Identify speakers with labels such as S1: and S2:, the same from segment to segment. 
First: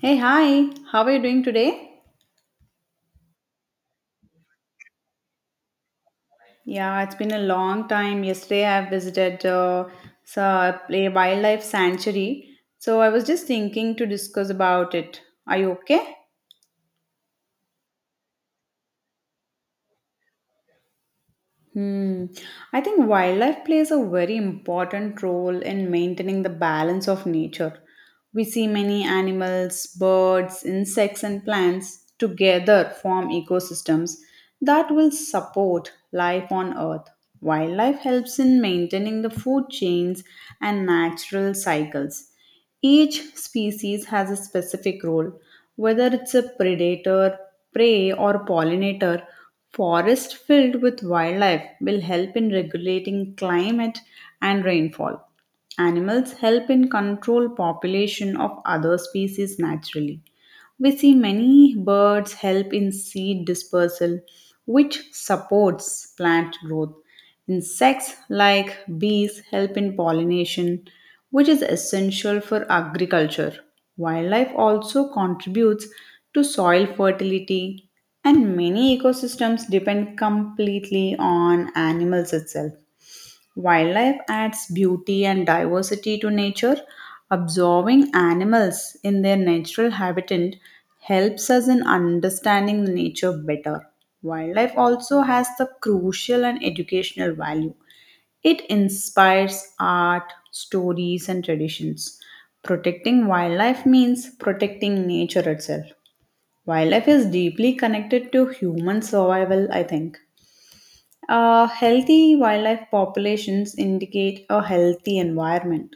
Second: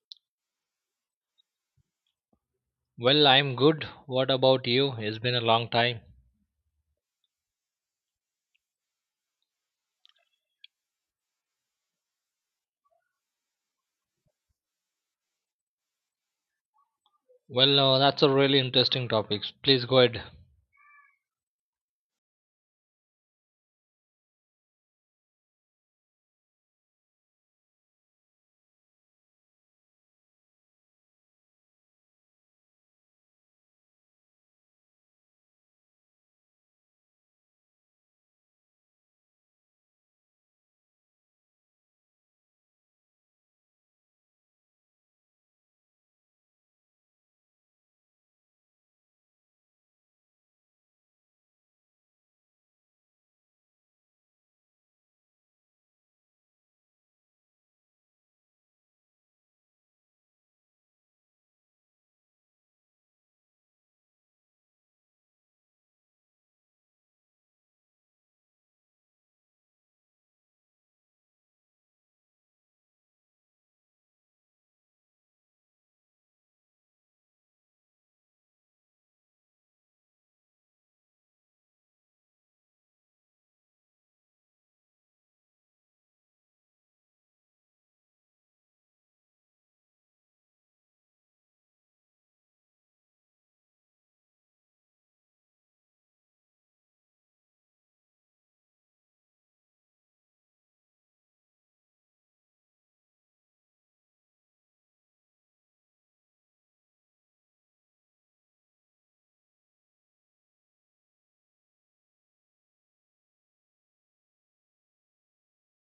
S1: Hey, hi. How are you doing today?
S2: Well, I'm good. What about you? It's been a long time.
S1: Yeah, it's been a long time. Yesterday, I visited a wildlife sanctuary. So I was just thinking to discuss about it. Are you okay?
S2: Well, that's a really interesting topic. Please go ahead.
S1: Hmm. I think wildlife plays a very important role in maintaining the balance of nature. We see many animals, birds, insects, and plants together form ecosystems that will support life on Earth. Wildlife helps in maintaining the food chains and natural cycles. Each species has a specific role, whether it's a predator, prey, or pollinator. Forests filled with wildlife will help in regulating climate and rainfall. Animals help in control population of other species naturally. We see many birds help in seed dispersal, which supports plant growth. Insects like bees help in pollination, which is essential for agriculture. Wildlife also contributes to soil fertility, and many ecosystems depend completely on animals itself. Wildlife adds beauty and diversity to nature. Observing animals in their natural habitat helps us in understanding nature better. Wildlife also has the crucial and educational value. It inspires art, stories, and traditions. Protecting wildlife means protecting nature itself. Wildlife is deeply connected to human survival, I think. Healthy wildlife populations indicate a healthy environment.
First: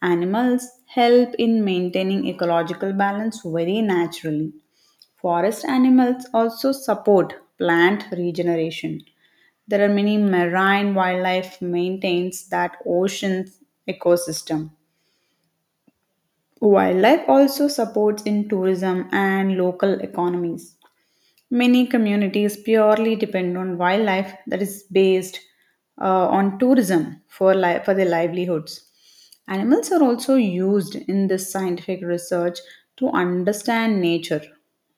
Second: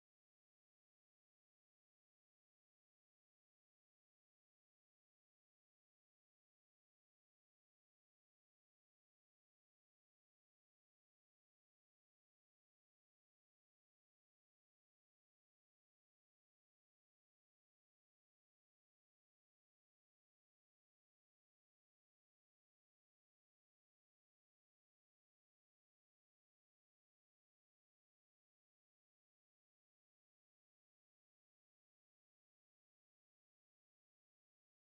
S1: Animals help in maintaining ecological balance very naturally. Forest animals also support plant regeneration. There are many marine wildlife maintains that ocean ecosystem. Wildlife also supports in tourism and local economies. Many communities purely depend on wildlife that is based on tourism for, for their livelihoods. Animals are also used in this scientific research to understand nature.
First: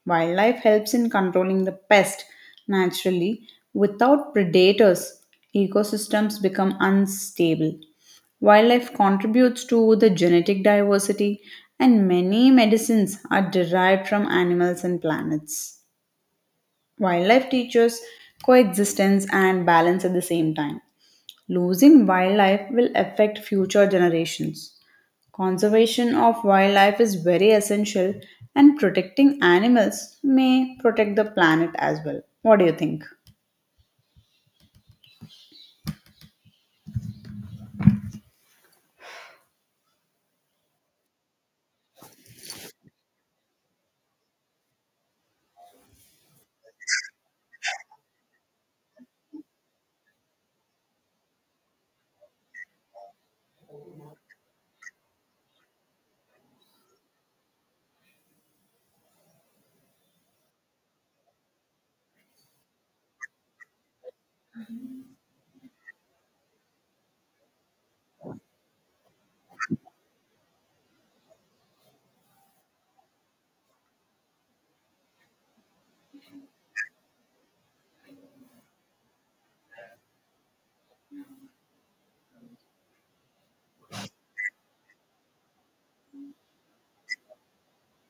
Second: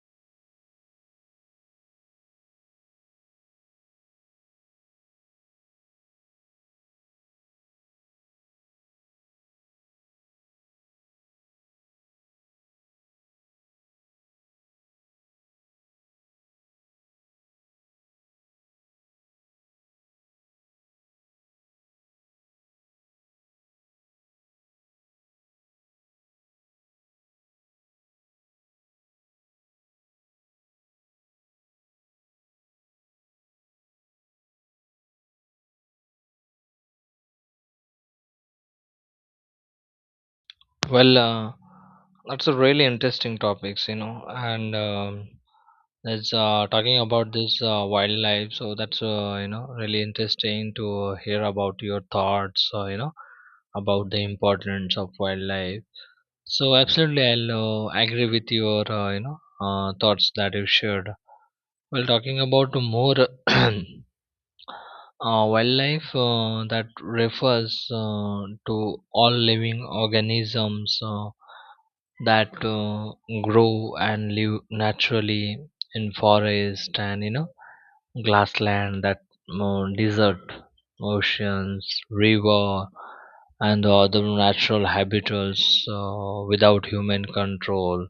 S1: Wildlife helps in controlling the pest naturally. Without predators, ecosystems become unstable. Wildlife contributes to the genetic diversity, and many medicines are derived from animals and planets. Wildlife teaches coexistence and balance at the same time. Losing wildlife will affect future generations. Conservation of wildlife is very essential, and protecting animals may protect the planet as well. What do you think?
S2: Well, that's a really interesting topics, you know, and it's talking about this wildlife. So that's really interesting to hear about your thoughts, about the importance of wildlife. So absolutely, I'll agree with your thoughts that you shared. Well, talking about more. Wildlife that refers to all living organisms that grow and live naturally in forest and you know grassland that desert, oceans, river, and the other natural habitats without human control,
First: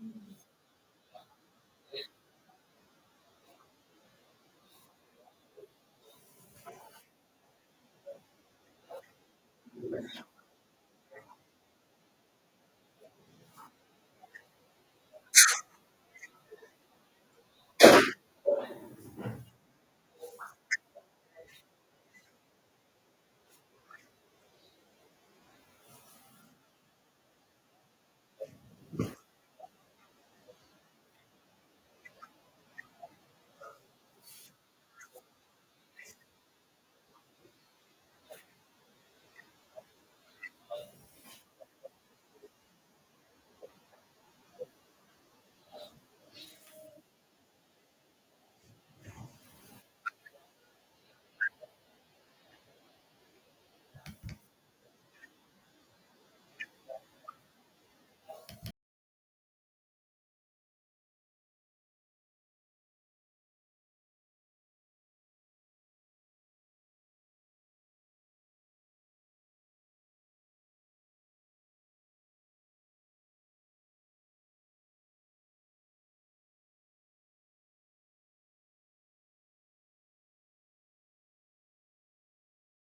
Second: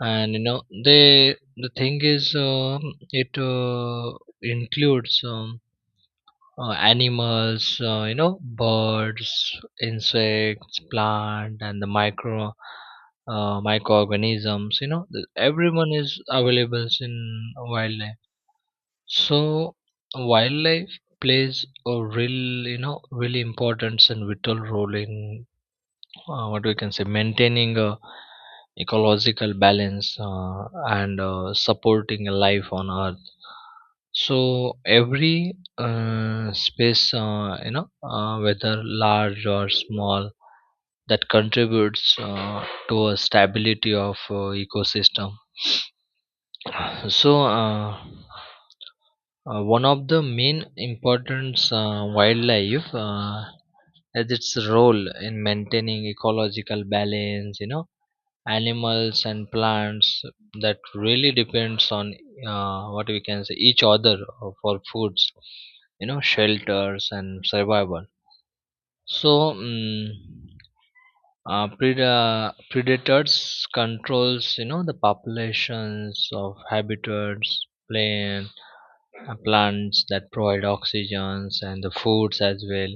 S2: and you know they the thing is it includes animals, birds, insects, plant, and the micro microorganisms. You know, everyone is available in wildlife. So wildlife plays a real, you know, really important and vital role in what we can say maintaining a ecological balance and supporting life on earth. So every space, whether large or small, that contributes to a stability of ecosystem. So, one of the main importance wildlife as its role in maintaining ecological balance. You know, animals and plants that really depends on what we can say each other for foods, you know, shelters, and survival. So predators controls, you know, the populations of habitats, plains. Plants that provide oxygens and the foods as well,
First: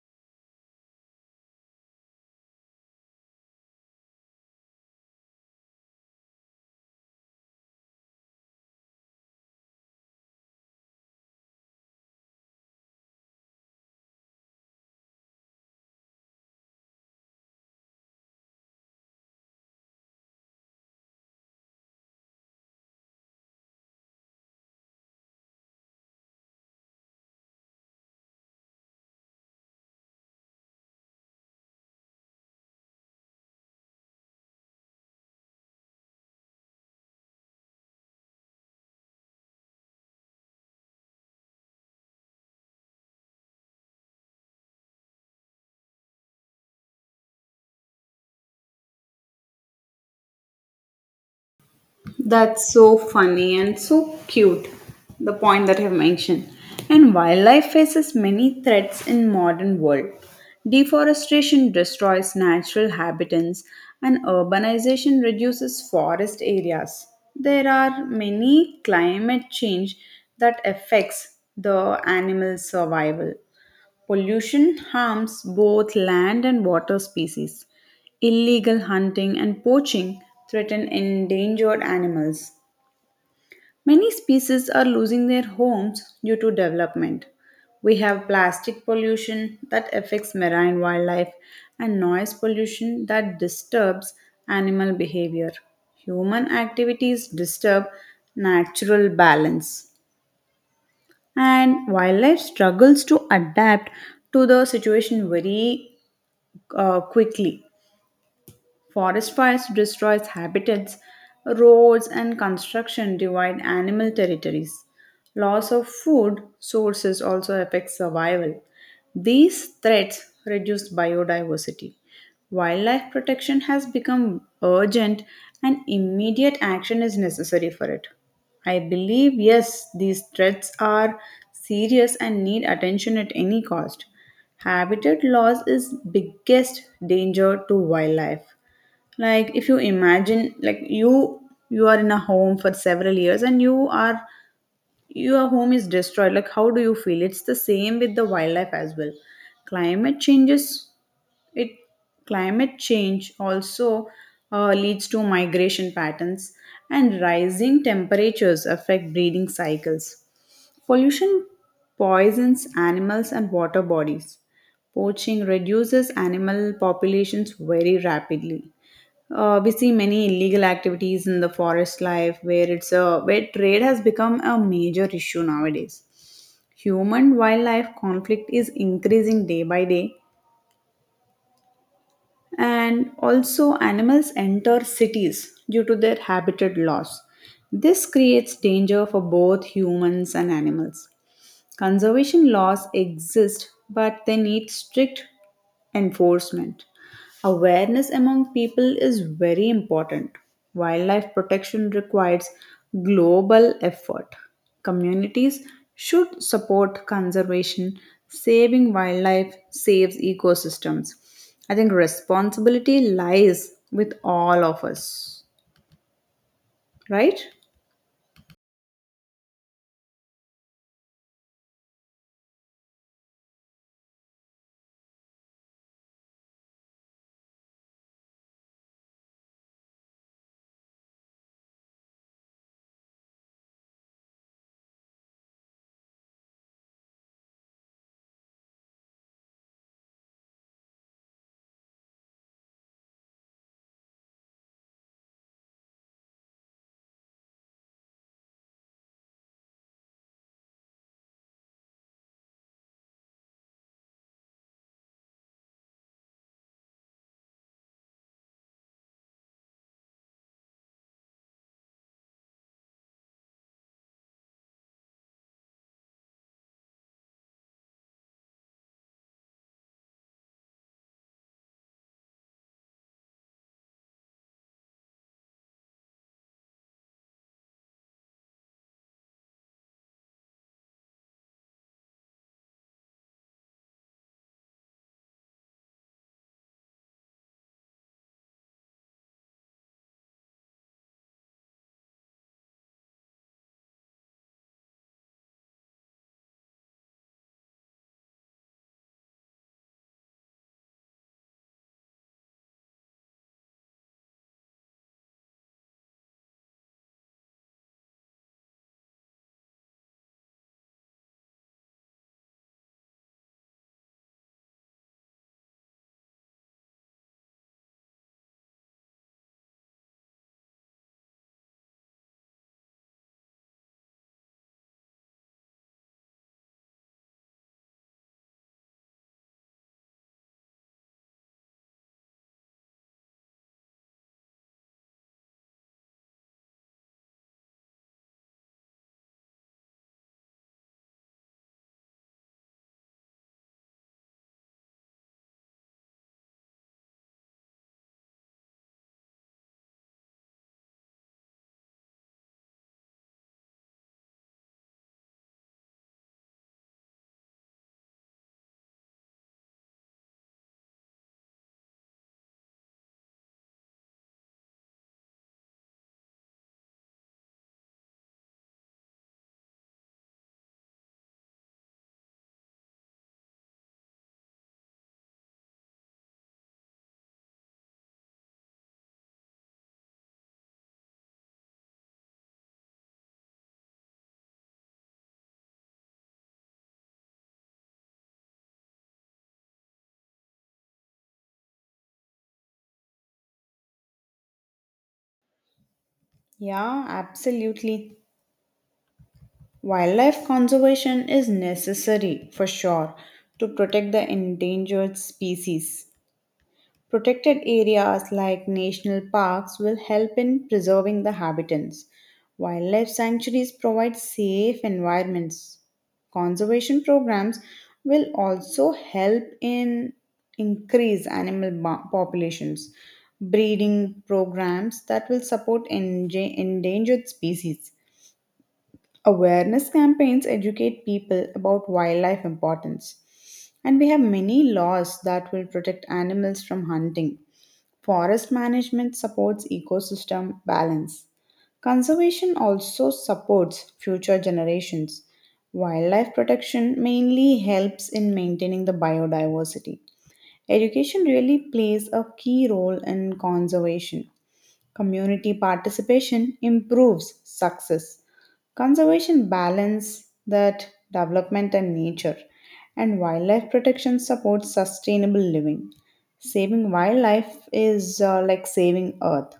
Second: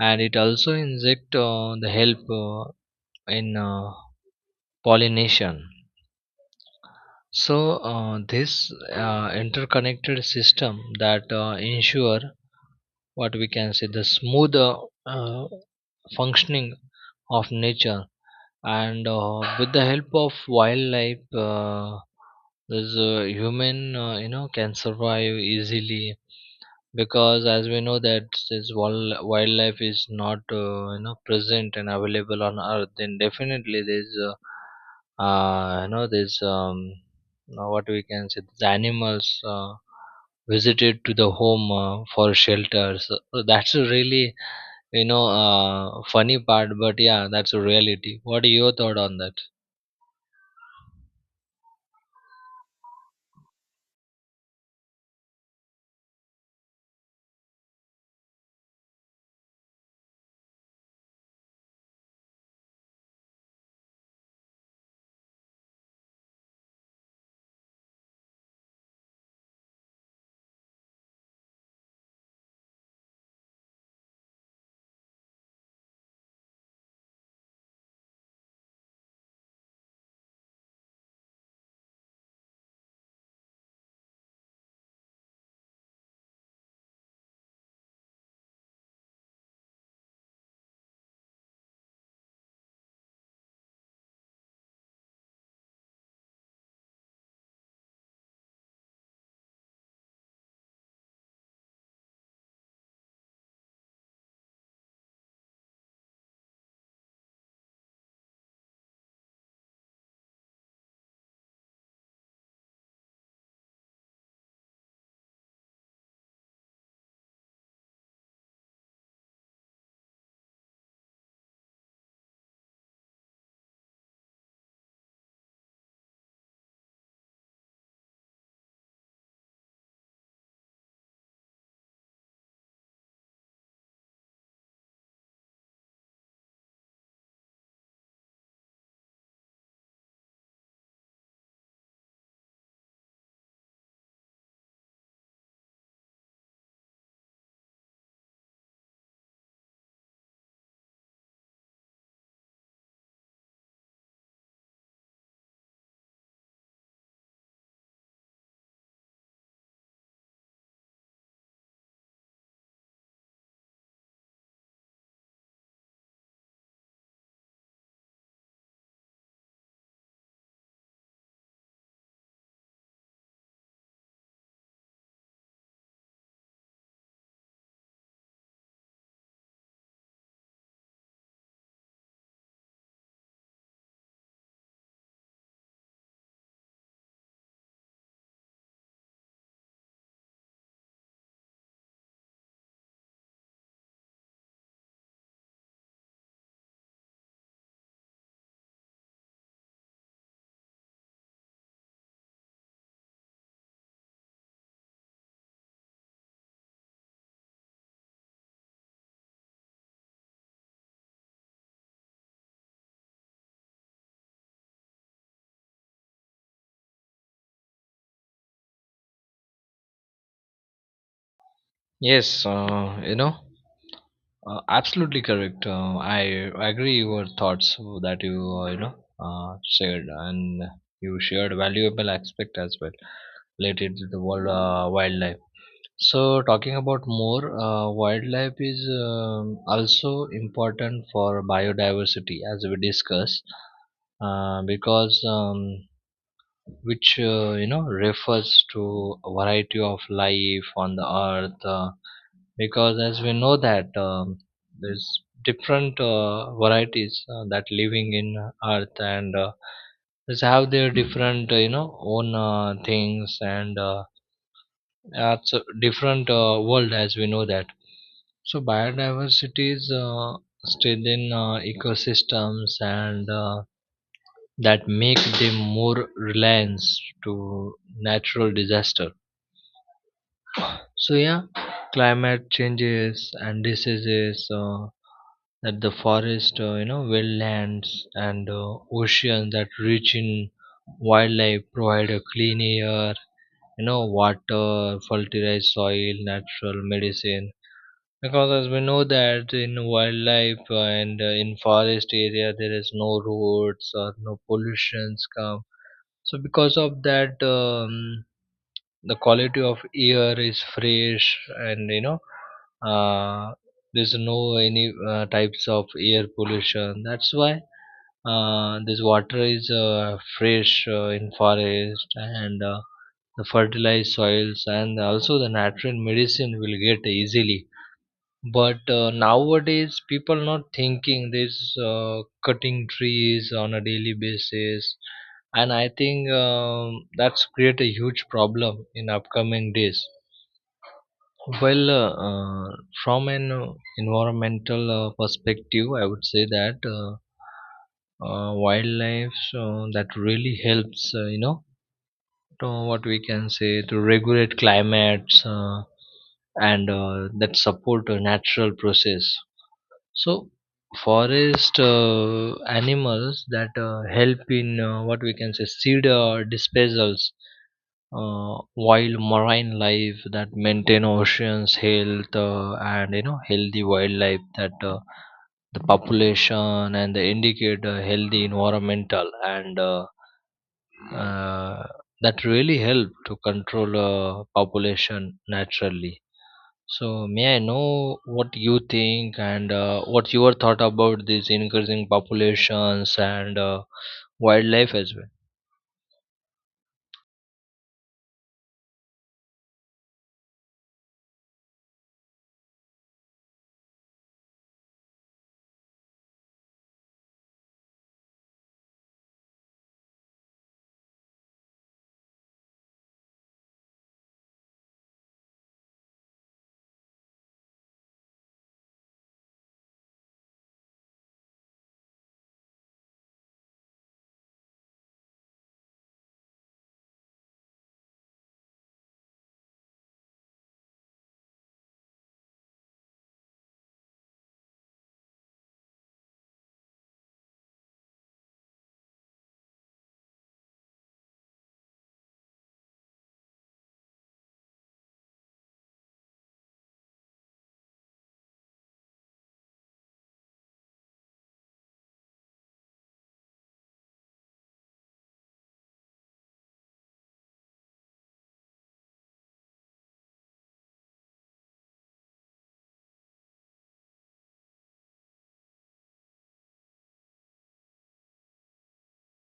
S2: and it also inject the help in pollination. So this interconnected system that ensure, what we can say, the smooth uh, functioning of nature. And with the help of wildlife, this human, can survive easily. Because as we know that this wildlife is not, present and available on earth, then definitely there's you know there's now, what we can say, these animals visited to the home for shelter. So that's a really, funny part, but yeah, that's a reality. What are your thought on that?
S1: That's so funny and so cute, the point that you've mentioned. And wildlife faces many threats in modern world. Deforestation destroys natural habitats and urbanization reduces forest areas. There are many climate change that affects the animal survival. Pollution harms both land and water species. Illegal hunting and poaching threaten endangered animals. Many species are losing their homes due to development. We have plastic pollution that affects marine wildlife and noise pollution that disturbs animal behavior. Human activities disturb natural balance and wildlife struggles to adapt to the situation very quickly. Forest fires destroys habitats, roads and construction divide animal territories. Loss of food sources also affects survival. These threats reduce biodiversity. Wildlife protection has become urgent and immediate action is necessary for it. I believe, yes, these threats are serious and need attention at any cost. Habitat loss is biggest danger to wildlife. Like if you imagine like you are in a home for several years and you are your home is destroyed, like how do you feel? It's the same with the wildlife as well. Climate changes, it climate change also leads to migration patterns, and rising temperatures affect breeding cycles. Pollution poisons animals and water bodies. Poaching reduces animal populations very rapidly. We see many illegal activities in the forest life where it's a where trade has become a major issue nowadays. Human wildlife conflict is increasing day by day, and also animals enter cities due to their habitat loss. This creates danger for both humans and animals. Conservation laws exist, but they need strict enforcement. Awareness among people is very important. Wildlife protection requires global effort. Communities should support conservation. Saving wildlife saves ecosystems. I think responsibility lies with all of us, right?
S2: Yes, absolutely correct. I agree your thoughts that you you know shared, and you shared valuable aspect as well related to the world wildlife. So talking about more, wildlife is also important for biodiversity, as we discussed, because which, refers to a variety of life on the earth. Because as we know that, there's different varieties that living in earth, and just have their different, own things, and that's a different world, as we know that. So biodiversity is still in ecosystems, and that make them more reliance to natural disaster. So yeah, climate changes and diseases that the forest, wetlands, and ocean that rich in wildlife provide a clean air, you know, water, fertilized soil, natural medicine. Because as we know that in wildlife, and in forest area, there is no roads or no pollutions come. So because of that, the quality of air is fresh, and you know, uh, there's no any types of air pollution. That's why this water is fresh in forest, and the fertilized soils and also the natural medicine will get easily. But nowadays, people not thinking this, cutting trees on a daily basis, and I think, that's create a huge problem in upcoming days. Well, from an environmental perspective, I would say that wildlife that really helps, to, what we can say, to regulate climates, and that support a natural process. So, forest animals that help in, what we can say, seed disposals, wild marine life that maintain oceans health. And you know, healthy wildlife, that the population, and they indicate a healthy environmental, and uh, that really help to control population naturally. So may I know what you think, and what's your thought about these increasing populations and wildlife as
S1: Yeah, absolutely. Wildlife conservation is necessary for sure to protect the endangered species. Protected areas like national parks will help in preserving the habitats. Wildlife sanctuaries provide safe environments. Conservation programs will also help in increase populations. Breeding programs that will support endangered species. Awareness campaigns educate people about wildlife importance. And we have many laws that will protect animals from hunting. Forest management supports ecosystem balance. Conservation also supports future generations. Wildlife protection mainly helps in maintaining the biodiversity. Education really plays a key role in conservation. Community participation improves success. Conservation balance that development and nature, and wildlife protection supports sustainable living. Saving wildlife is like saving earth.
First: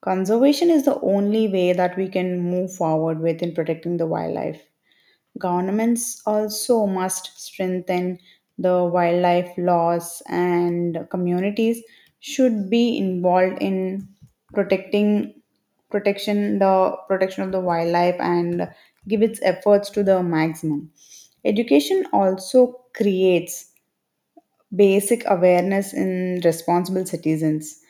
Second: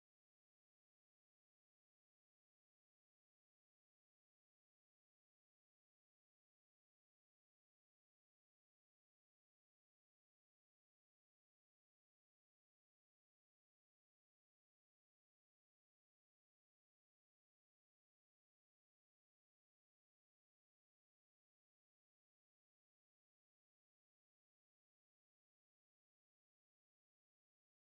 S1: Conservation is the only way that we can move forward with in protecting the wildlife. Governments also must strengthen the wildlife laws, and communities should be involved in protecting protection the protection of the wildlife and give its efforts to the maximum. Education also creates basic awareness in responsible citizens.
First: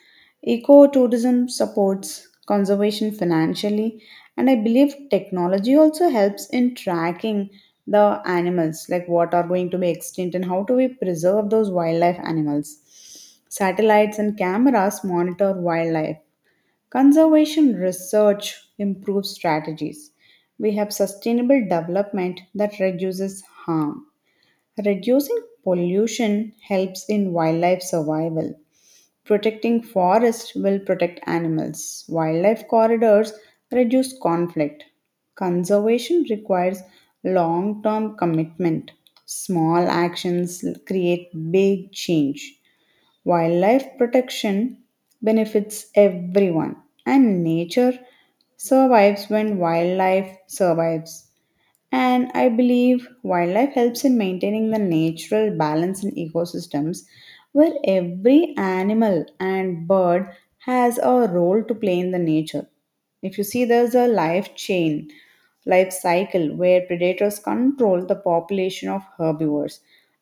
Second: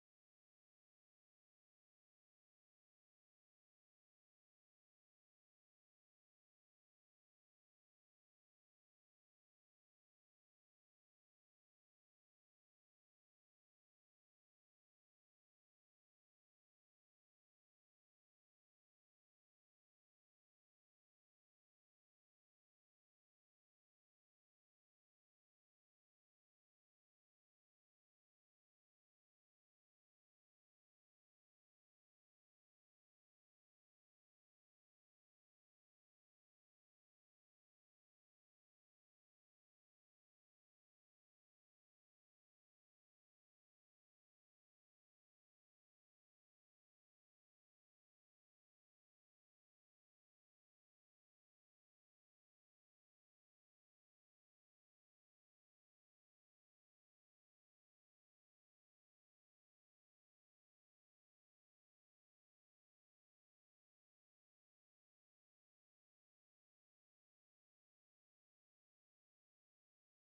S1: Ecotourism supports conservation financially, and I believe technology also helps in tracking the animals, like what are going to be extinct and how do we preserve those wildlife animals. Satellites and cameras monitor wildlife. Conservation research improves strategies. We have sustainable development that reduces harm. Reducing pollution helps in wildlife survival. Protecting forests will protect animals. Wildlife corridors reduce conflict. Conservation requires long term commitment. Small actions create big change. Wildlife protection benefits everyone, and nature survives when wildlife survives. And I believe wildlife helps in maintaining the natural balance in ecosystems where every animal and bird has a role to play in the nature. If you see, there's a life cycle where predators control the population of herbivores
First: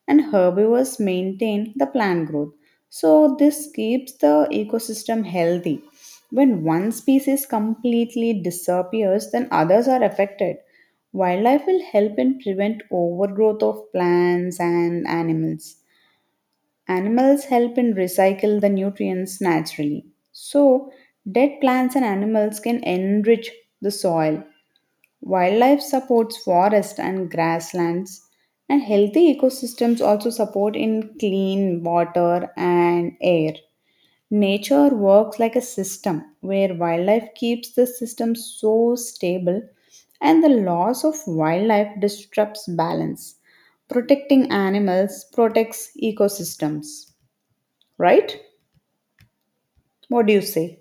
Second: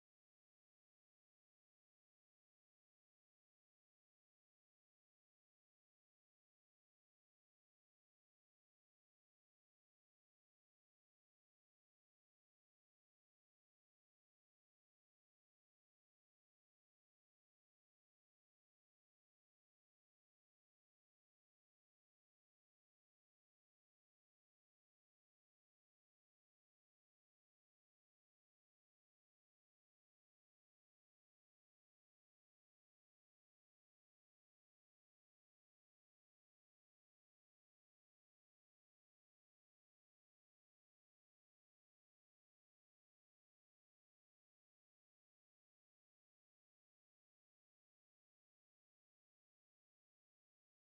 S1: and herbivores maintain the plant growth. So, this keeps the ecosystem healthy. When one species completely disappears, then others are affected. Wildlife will help in prevent overgrowth of plants and animals. Animals help in recycle the nutrients naturally. So, dead plants and animals can enrich the soil. Wildlife supports forest and grasslands, and healthy ecosystems also support in clean water and air. Nature works like a system where wildlife keeps the system so stable, and the loss of wildlife disrupts balance. Protecting animals protects ecosystems, right? What do you say?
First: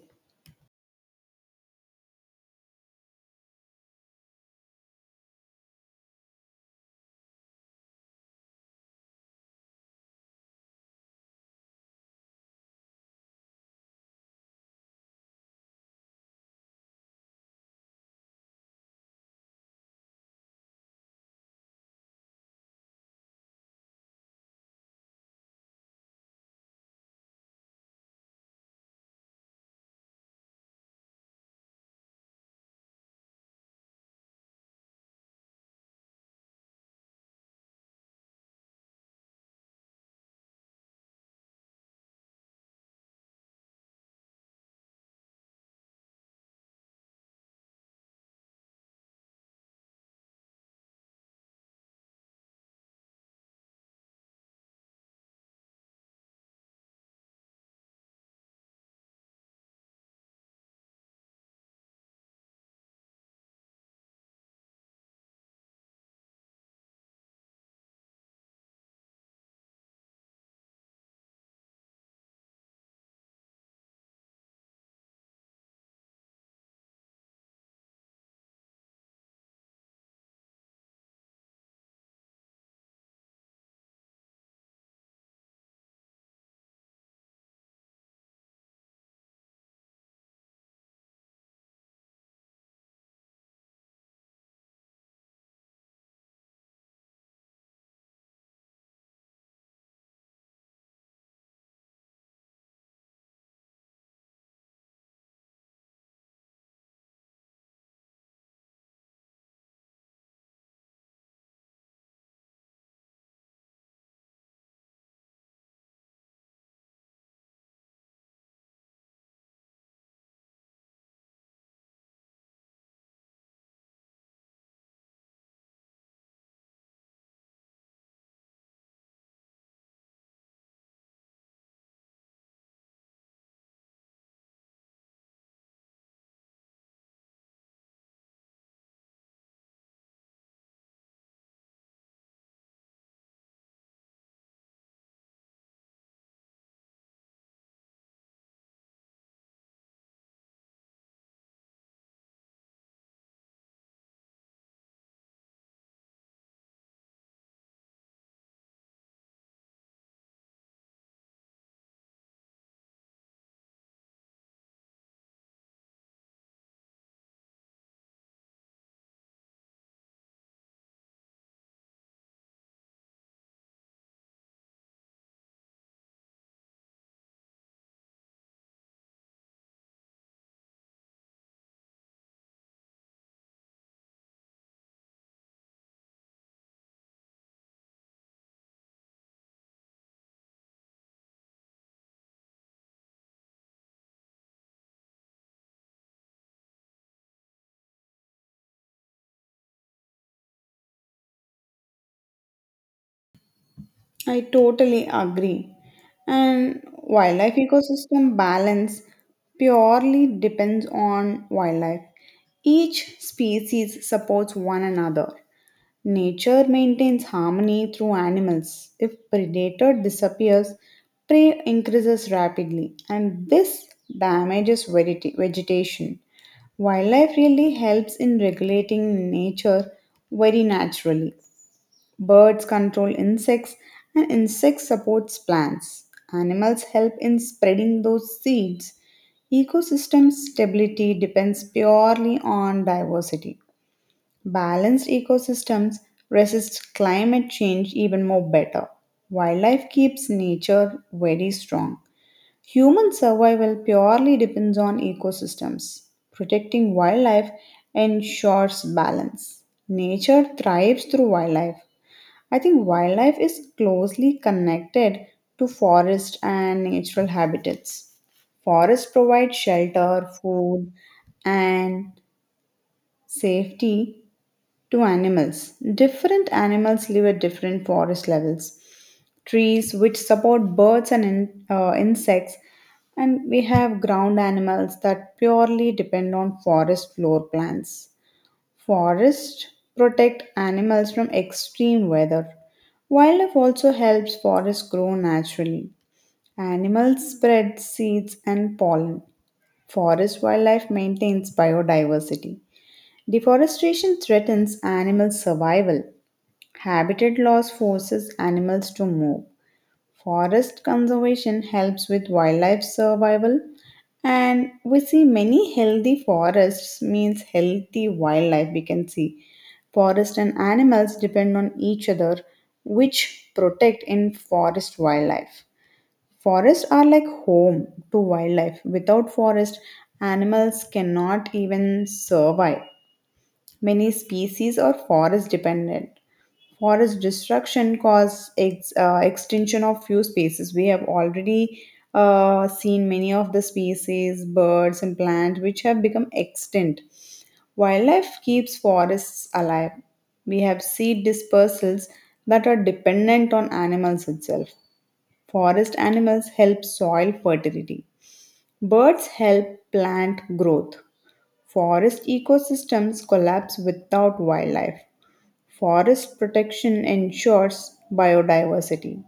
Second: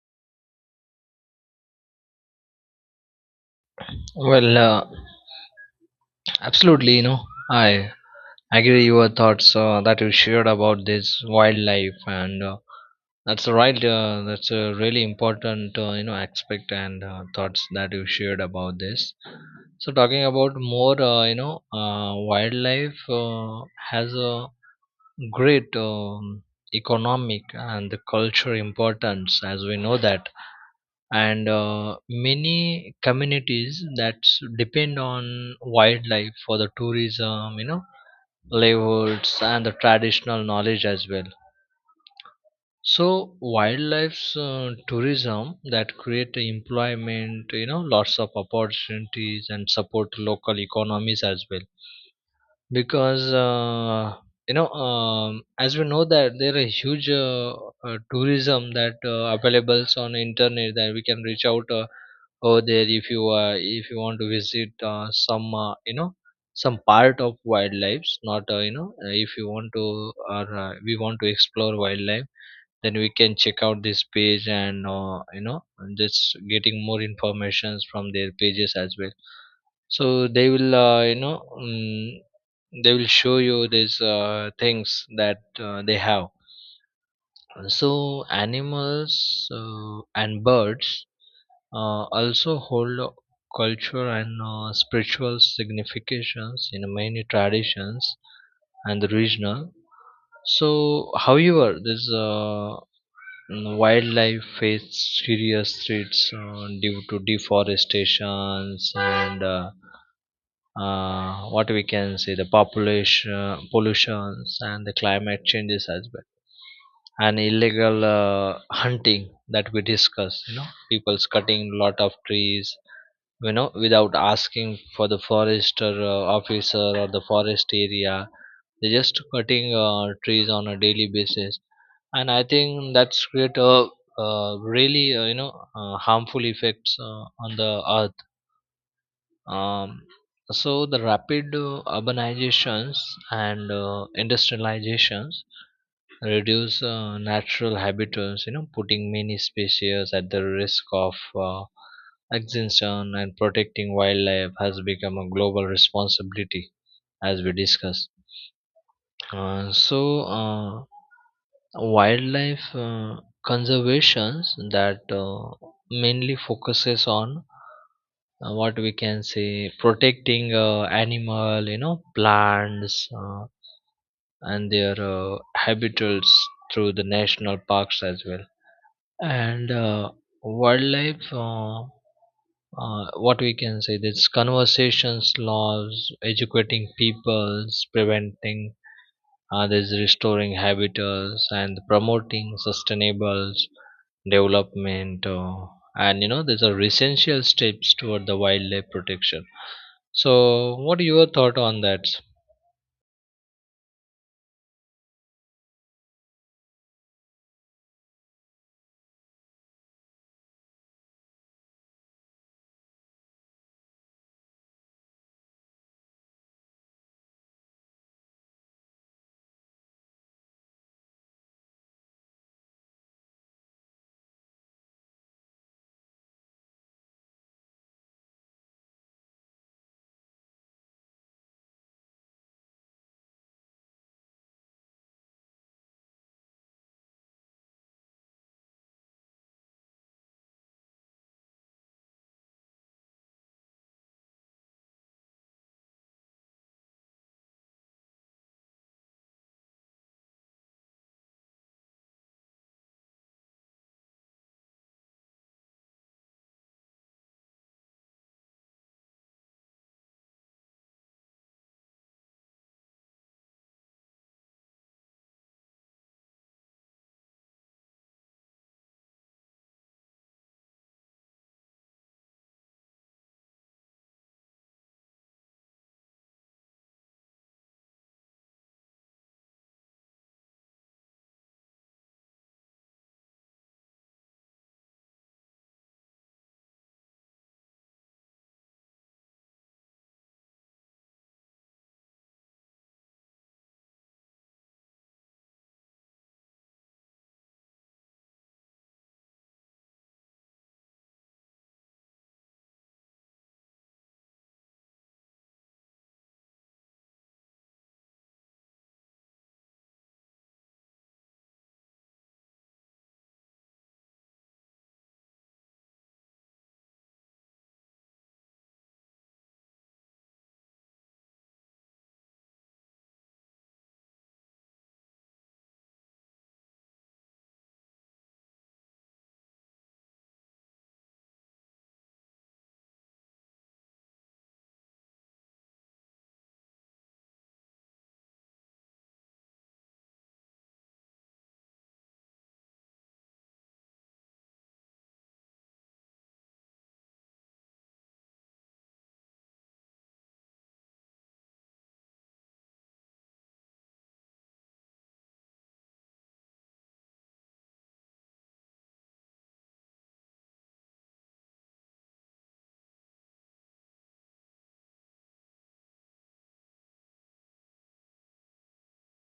S2: well? Well, absolutely. You know, I agree your thoughts that you shared about this wildlife, and that's right. That's a really important, aspect and thoughts that you shared about this. So talking about more, wildlife has a great, economic and the cultural importance, as we know that, and many communities that depend on wildlife for the tourism, you know, livelihoods, and the traditional knowledge as well. So wildlife tourism that create employment, you know, lots of opportunities, and support local economies as well. Because as we know that, there are huge tourism that available on internet that we can reach out over there. If you if you want to visit some, some part of wildlife. Not if you want to, or we want to explore wildlife, then we can check out this page, and and just getting more informations from their pages as well. So they will, they will show you these things that they have. So animals and birds also hold a culture and spiritual significations in many traditions and the regional. So however this, wildlife face serious threats due to deforestations, and what we can say, the population pollutions and the climate changes as well, and illegal hunting that we discussed. You know, people's cutting lot of trees, you know, without asking for the forester officer or the forest area. They're just cutting trees on a daily basis, and I think that's create a really, harmful effects on the earth. um, so the rapid urbanizations and industrializations reduce natural habitats, you know, putting many species at the risk of extinction, and protecting wildlife has become a global responsibility, as we discussed. So, wildlife conservations that mainly focuses on, what we can say, protecting animal, you know, plants and their habitats through the national parks as well, and wildlife, what we can say, this conversations laws, educating peoples, preventing this, restoring habitats, and promoting sustainable development, and you know, these are essential steps toward the wildlife protection. So, what are your thought on that?
S1: I totally agree. And wildlife ecosystem balance purely depends on wildlife. Each species supports one another. Nature maintains harmony through animals. If predator disappears, prey increases rapidly, and this damages vegetation. Wildlife really helps in regulating nature very naturally. Birds control insects, and insects supports plants. Animals help in spreading those seeds. Ecosystem stability depends purely on diversity. Balanced ecosystems resist climate change even more better. Wildlife keeps nature very strong. Human survival purely depends on ecosystems. Protecting wildlife ensures balance. Nature thrives through wildlife. I think wildlife is closely connected to forest and natural habitats. Forests provide shelter, food, and safety to animals. Different animals live at different forest levels. Trees, which support birds and insects, and we have ground animals that purely depend on forest floor plans. Forests protect animals from extreme weather. Wildlife also helps forests grow naturally. Animals spread seeds and pollen. Forest wildlife maintains biodiversity. Deforestation threatens animal survival. Habitat loss forces animals to move. Forest conservation helps with wildlife survival. And we see many healthy forests means healthy wildlife. We can see forest and animals depend on each other, which protect in forest wildlife. Forests are like home to wildlife. Without forest, animals cannot even survive. Many species are forest dependent. Forest destruction causes extinction of few species. We have already seen many of the species, birds and plants, which have become extinct. Wildlife keeps forests alive. We have seed dispersals that are dependent on animals itself. Forest animals help soil fertility. Birds help plant growth. Forest ecosystems collapse without wildlife. Forest protection ensures biodiversity.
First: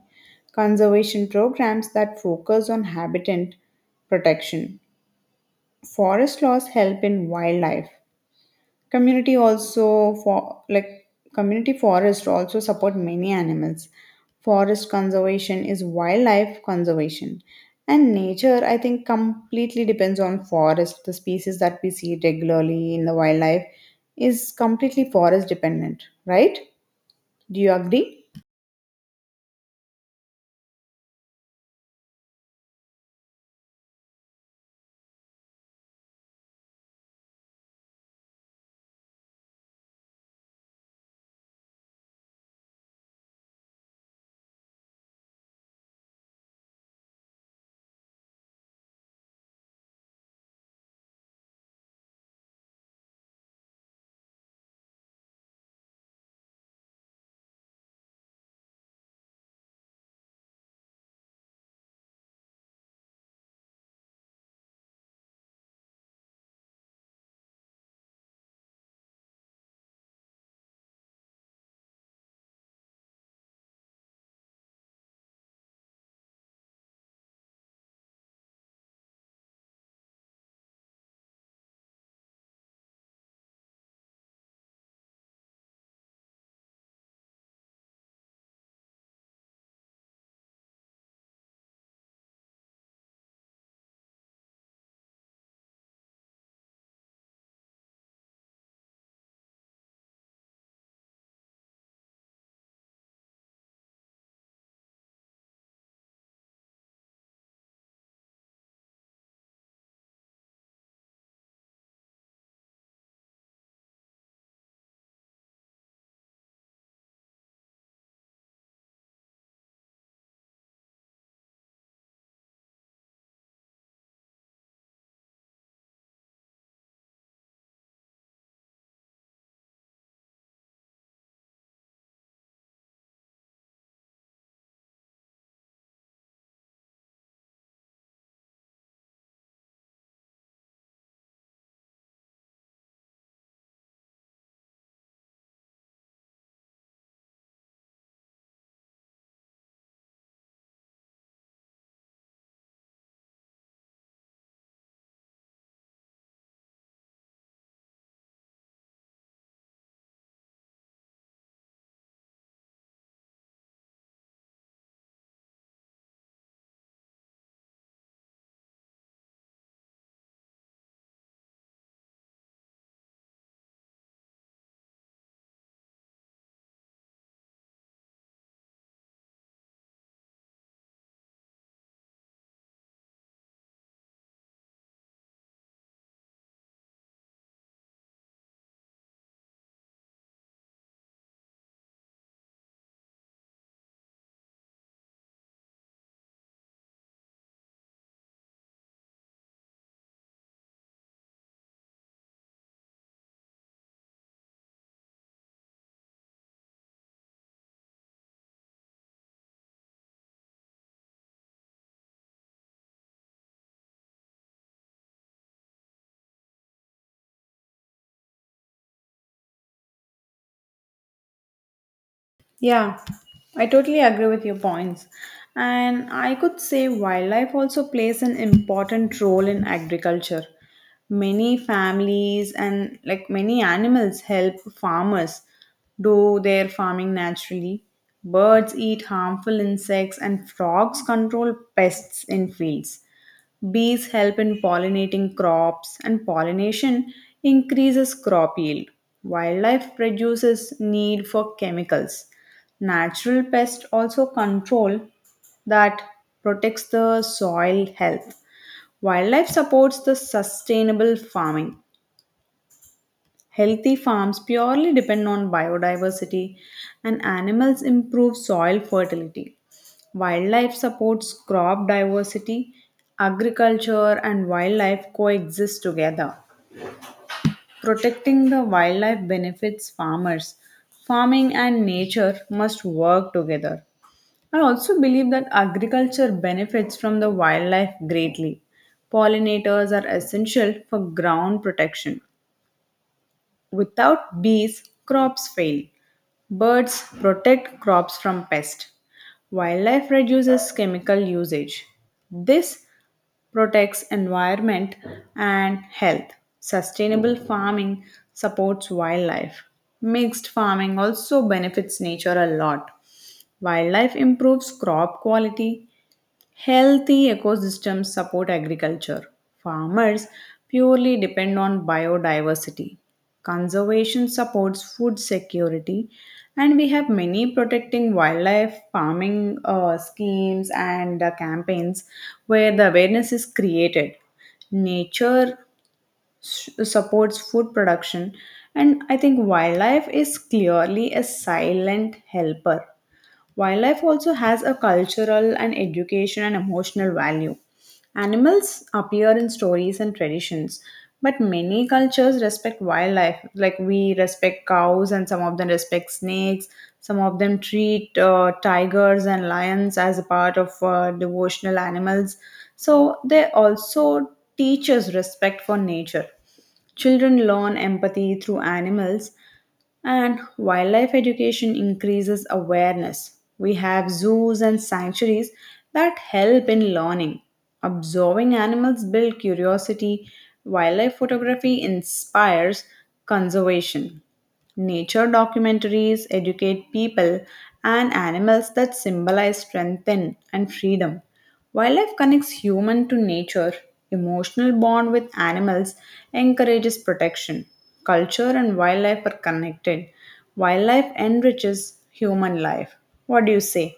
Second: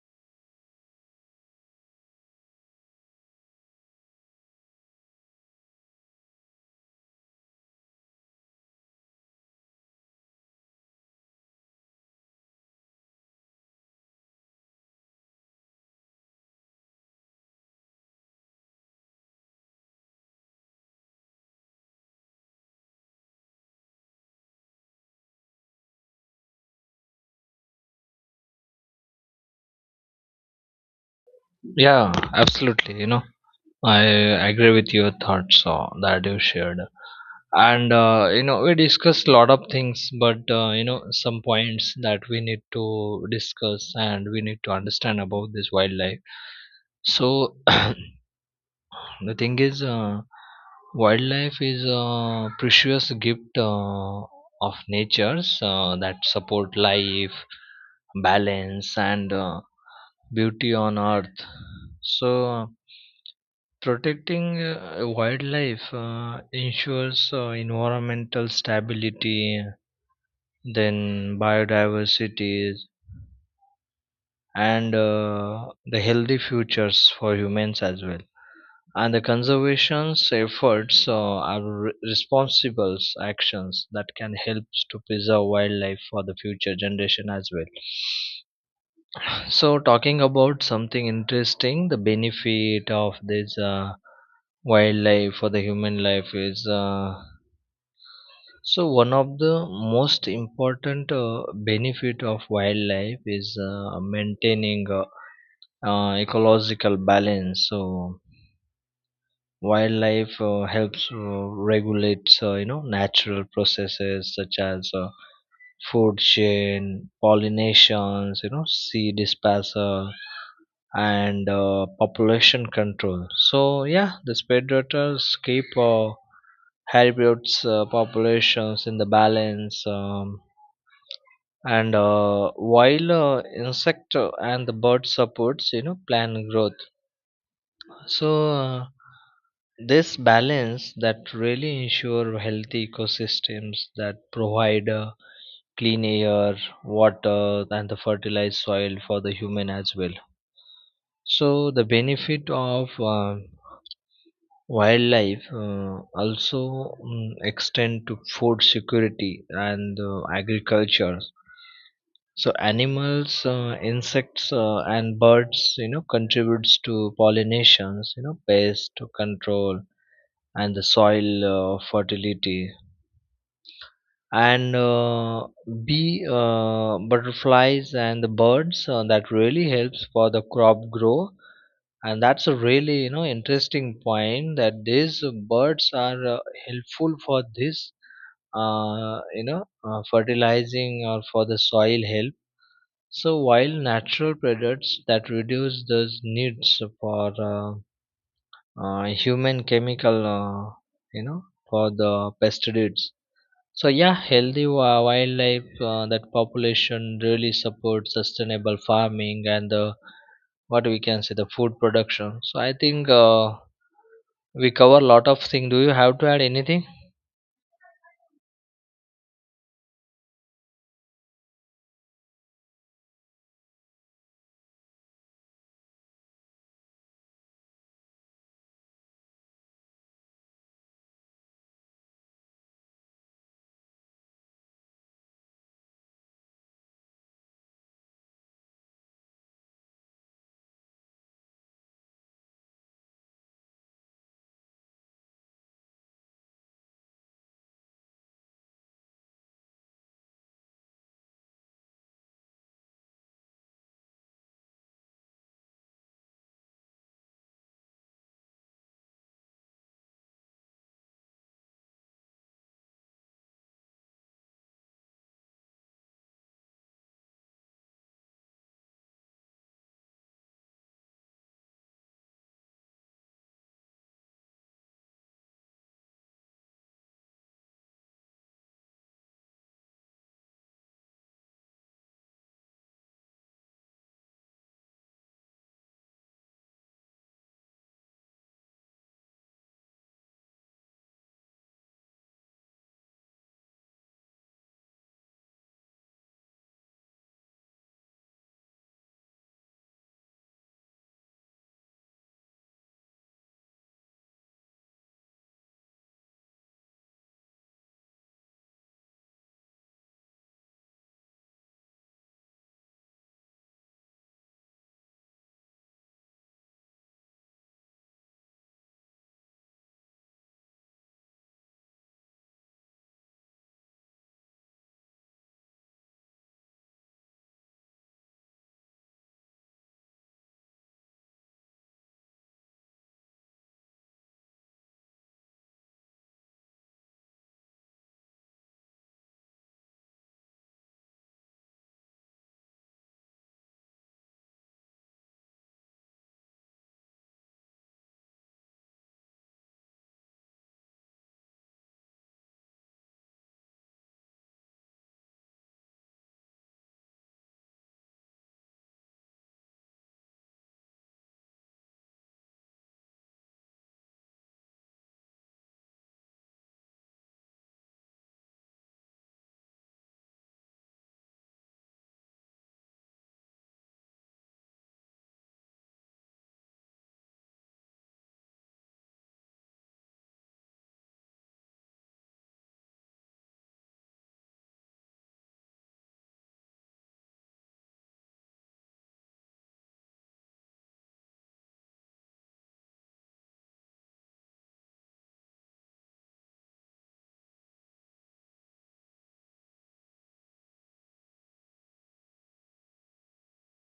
S1: Conservation programs that focus on habitat protection. Forest laws help in wildlife. Community also for like community forest also support many animals. Forest conservation is wildlife conservation. And nature, I think, completely depends on forest. The species that we see regularly in the wildlife is completely forest dependent, right? Do you agree?
S2: Yeah, absolutely. You know, I agree with your thoughts that you shared. And, you know, we discussed a lot of things, but, you know, some points that we need to discuss and we need to understand about this wildlife. So, the thing is, wildlife is a precious gift of nature's that support life, balance, and beauty on earth. So, protecting wildlife ensures environmental stability, then biodiversity, and the healthy futures for humans as well. And the conservation efforts are responsible actions that can help to preserve wildlife for the future generation as well. So talking about something interesting, the benefit of this wildlife for the human life is, so one of the most important benefit of wildlife is maintaining ecological balance. So wildlife helps regulate, you know, natural processes, such as food chain, pollinations, you know, seed dispersal, and population control. So yeah, the spade rotors keep herbivores populations in the balance, and while insect and the bird supports, you know, plant growth. So, this balance that really ensure healthy ecosystems that provide clean air, water, and the fertilized soil for the human as well. So, the benefit of wildlife also extend to food security and agriculture. So, animals, insects, and birds, you know, contributes to pollinations, you know, pest control, and the soil fertility, and bee, butterflies, and the birds that really helps for the crop grow. And that's a really, you know, interesting point that these birds are helpful for this, fertilizing, or for the soil help. So while natural products that reduce those needs for uh, human chemical, you know for the pesticides. So yeah, healthy wildlife that population really supports sustainable farming and the, what we can say, the food production. So I think we cover a lot of things. Do you have to add anything?
S1: Yeah, I totally agree with your points. And I could say wildlife also plays an important role in agriculture. Many families and like many animals help farmers do their farming naturally. Birds eat harmful insects and frogs control pests in fields. Bees help in pollinating crops, and pollination increases crop yield. Wildlife reduces need for chemicals. Natural pests also control that protects the soil health. Wildlife supports the sustainable farming. Healthy farms purely depend on biodiversity and animals improve soil fertility. Wildlife supports crop diversity. Agriculture and wildlife coexist together. Protecting the wildlife benefits farmers. Farming and nature must work together. I also believe that agriculture benefits from the wildlife greatly. Pollinators are essential for ground protection. Without bees, crops fail. Birds protect crops from pests. Wildlife reduces chemical usage. This protects environment and health. Sustainable farming supports wildlife. Mixed farming also benefits nature a lot. Wildlife improves crop quality. Healthy ecosystems support agriculture. Farmers purely depend on biodiversity. Conservation supports food security. And we have many protecting wildlife farming schemes and campaigns where the awareness is created. Nature supports food production. And I think wildlife is clearly a silent helper. Wildlife also has a cultural and education and emotional value. Animals appear in stories and traditions, but many cultures respect wildlife. Like we respect cows, and some of them respect snakes. Some of them treat tigers and lions as a part of devotional animals. So they also teach us respect for nature. Children learn empathy through animals, and wildlife education increases awareness. We have zoos and sanctuaries that help in learning. Observing animals builds curiosity. Wildlife photography inspires conservation. Nature documentaries educate people and animals that symbolize strength and freedom. Wildlife connects human to nature, emotional bond with animals, encourages protection. Culture and wildlife are connected. Wildlife enriches human life. What do you say?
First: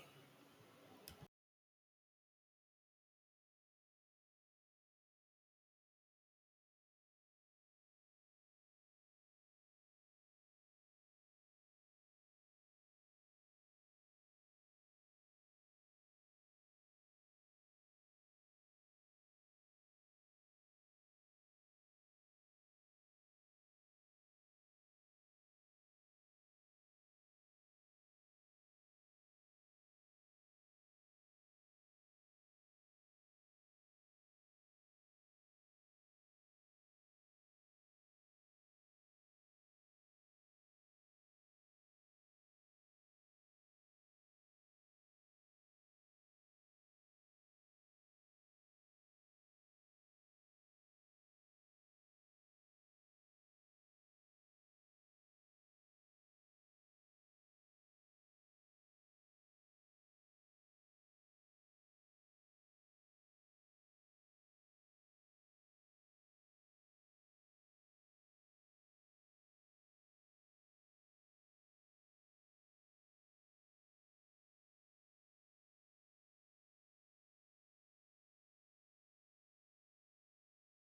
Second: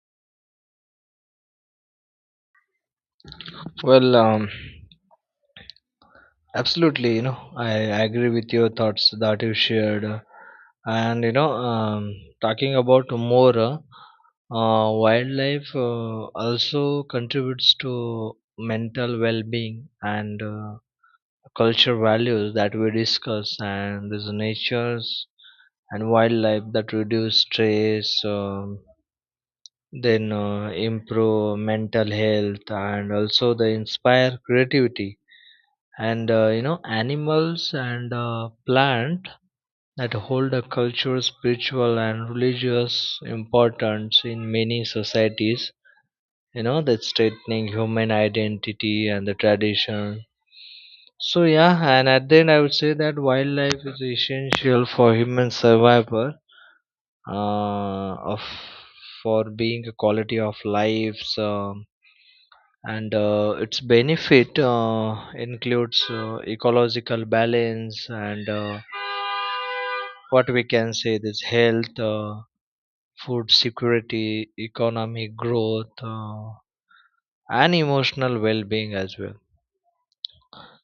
S2: Well, absolutely. You know, I agree with your thoughts that you shared, and you know, talking about more wildlife also contributes to mental well-being and. Culture values that we discuss, and there's natures and wildlife that reduce stress, then improve mental health, and also they inspire creativity, and you know, animals and plant that hold a cultural, spiritual, and religious importance in many societies. You know, that's strengthening human identity and the tradition. So yeah, and at the end, I would say that wildlife is essential for human survival, of for being a quality of lives, and its benefit includes ecological balance, and what we can say, this health, food security, economic growth, and emotional well-being as well.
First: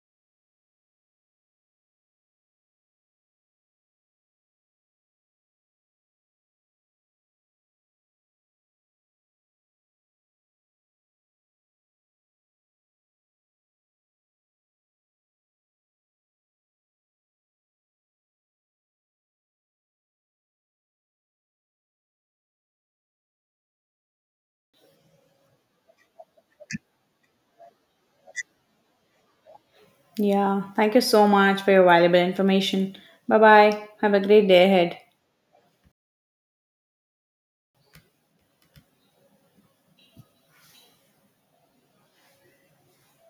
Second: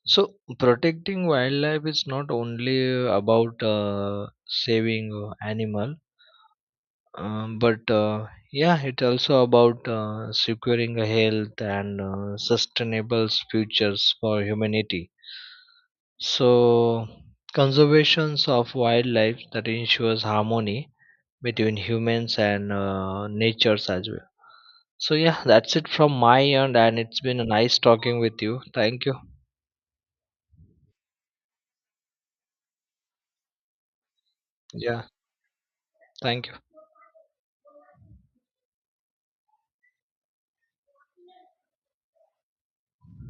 S2: So protecting wildlife is not only about saving animal, but yeah, it's also about securing a health and sustainable futures for humanity. So conservations of wildlife that ensures harmony between humans and natures as well. So yeah, that's it from my end, and it's been a nice talking with you. Thank you.
S1: Yeah, thank you so much for your valuable information. Bye bye. Have a great day ahead.
S2: Yeah, thank you.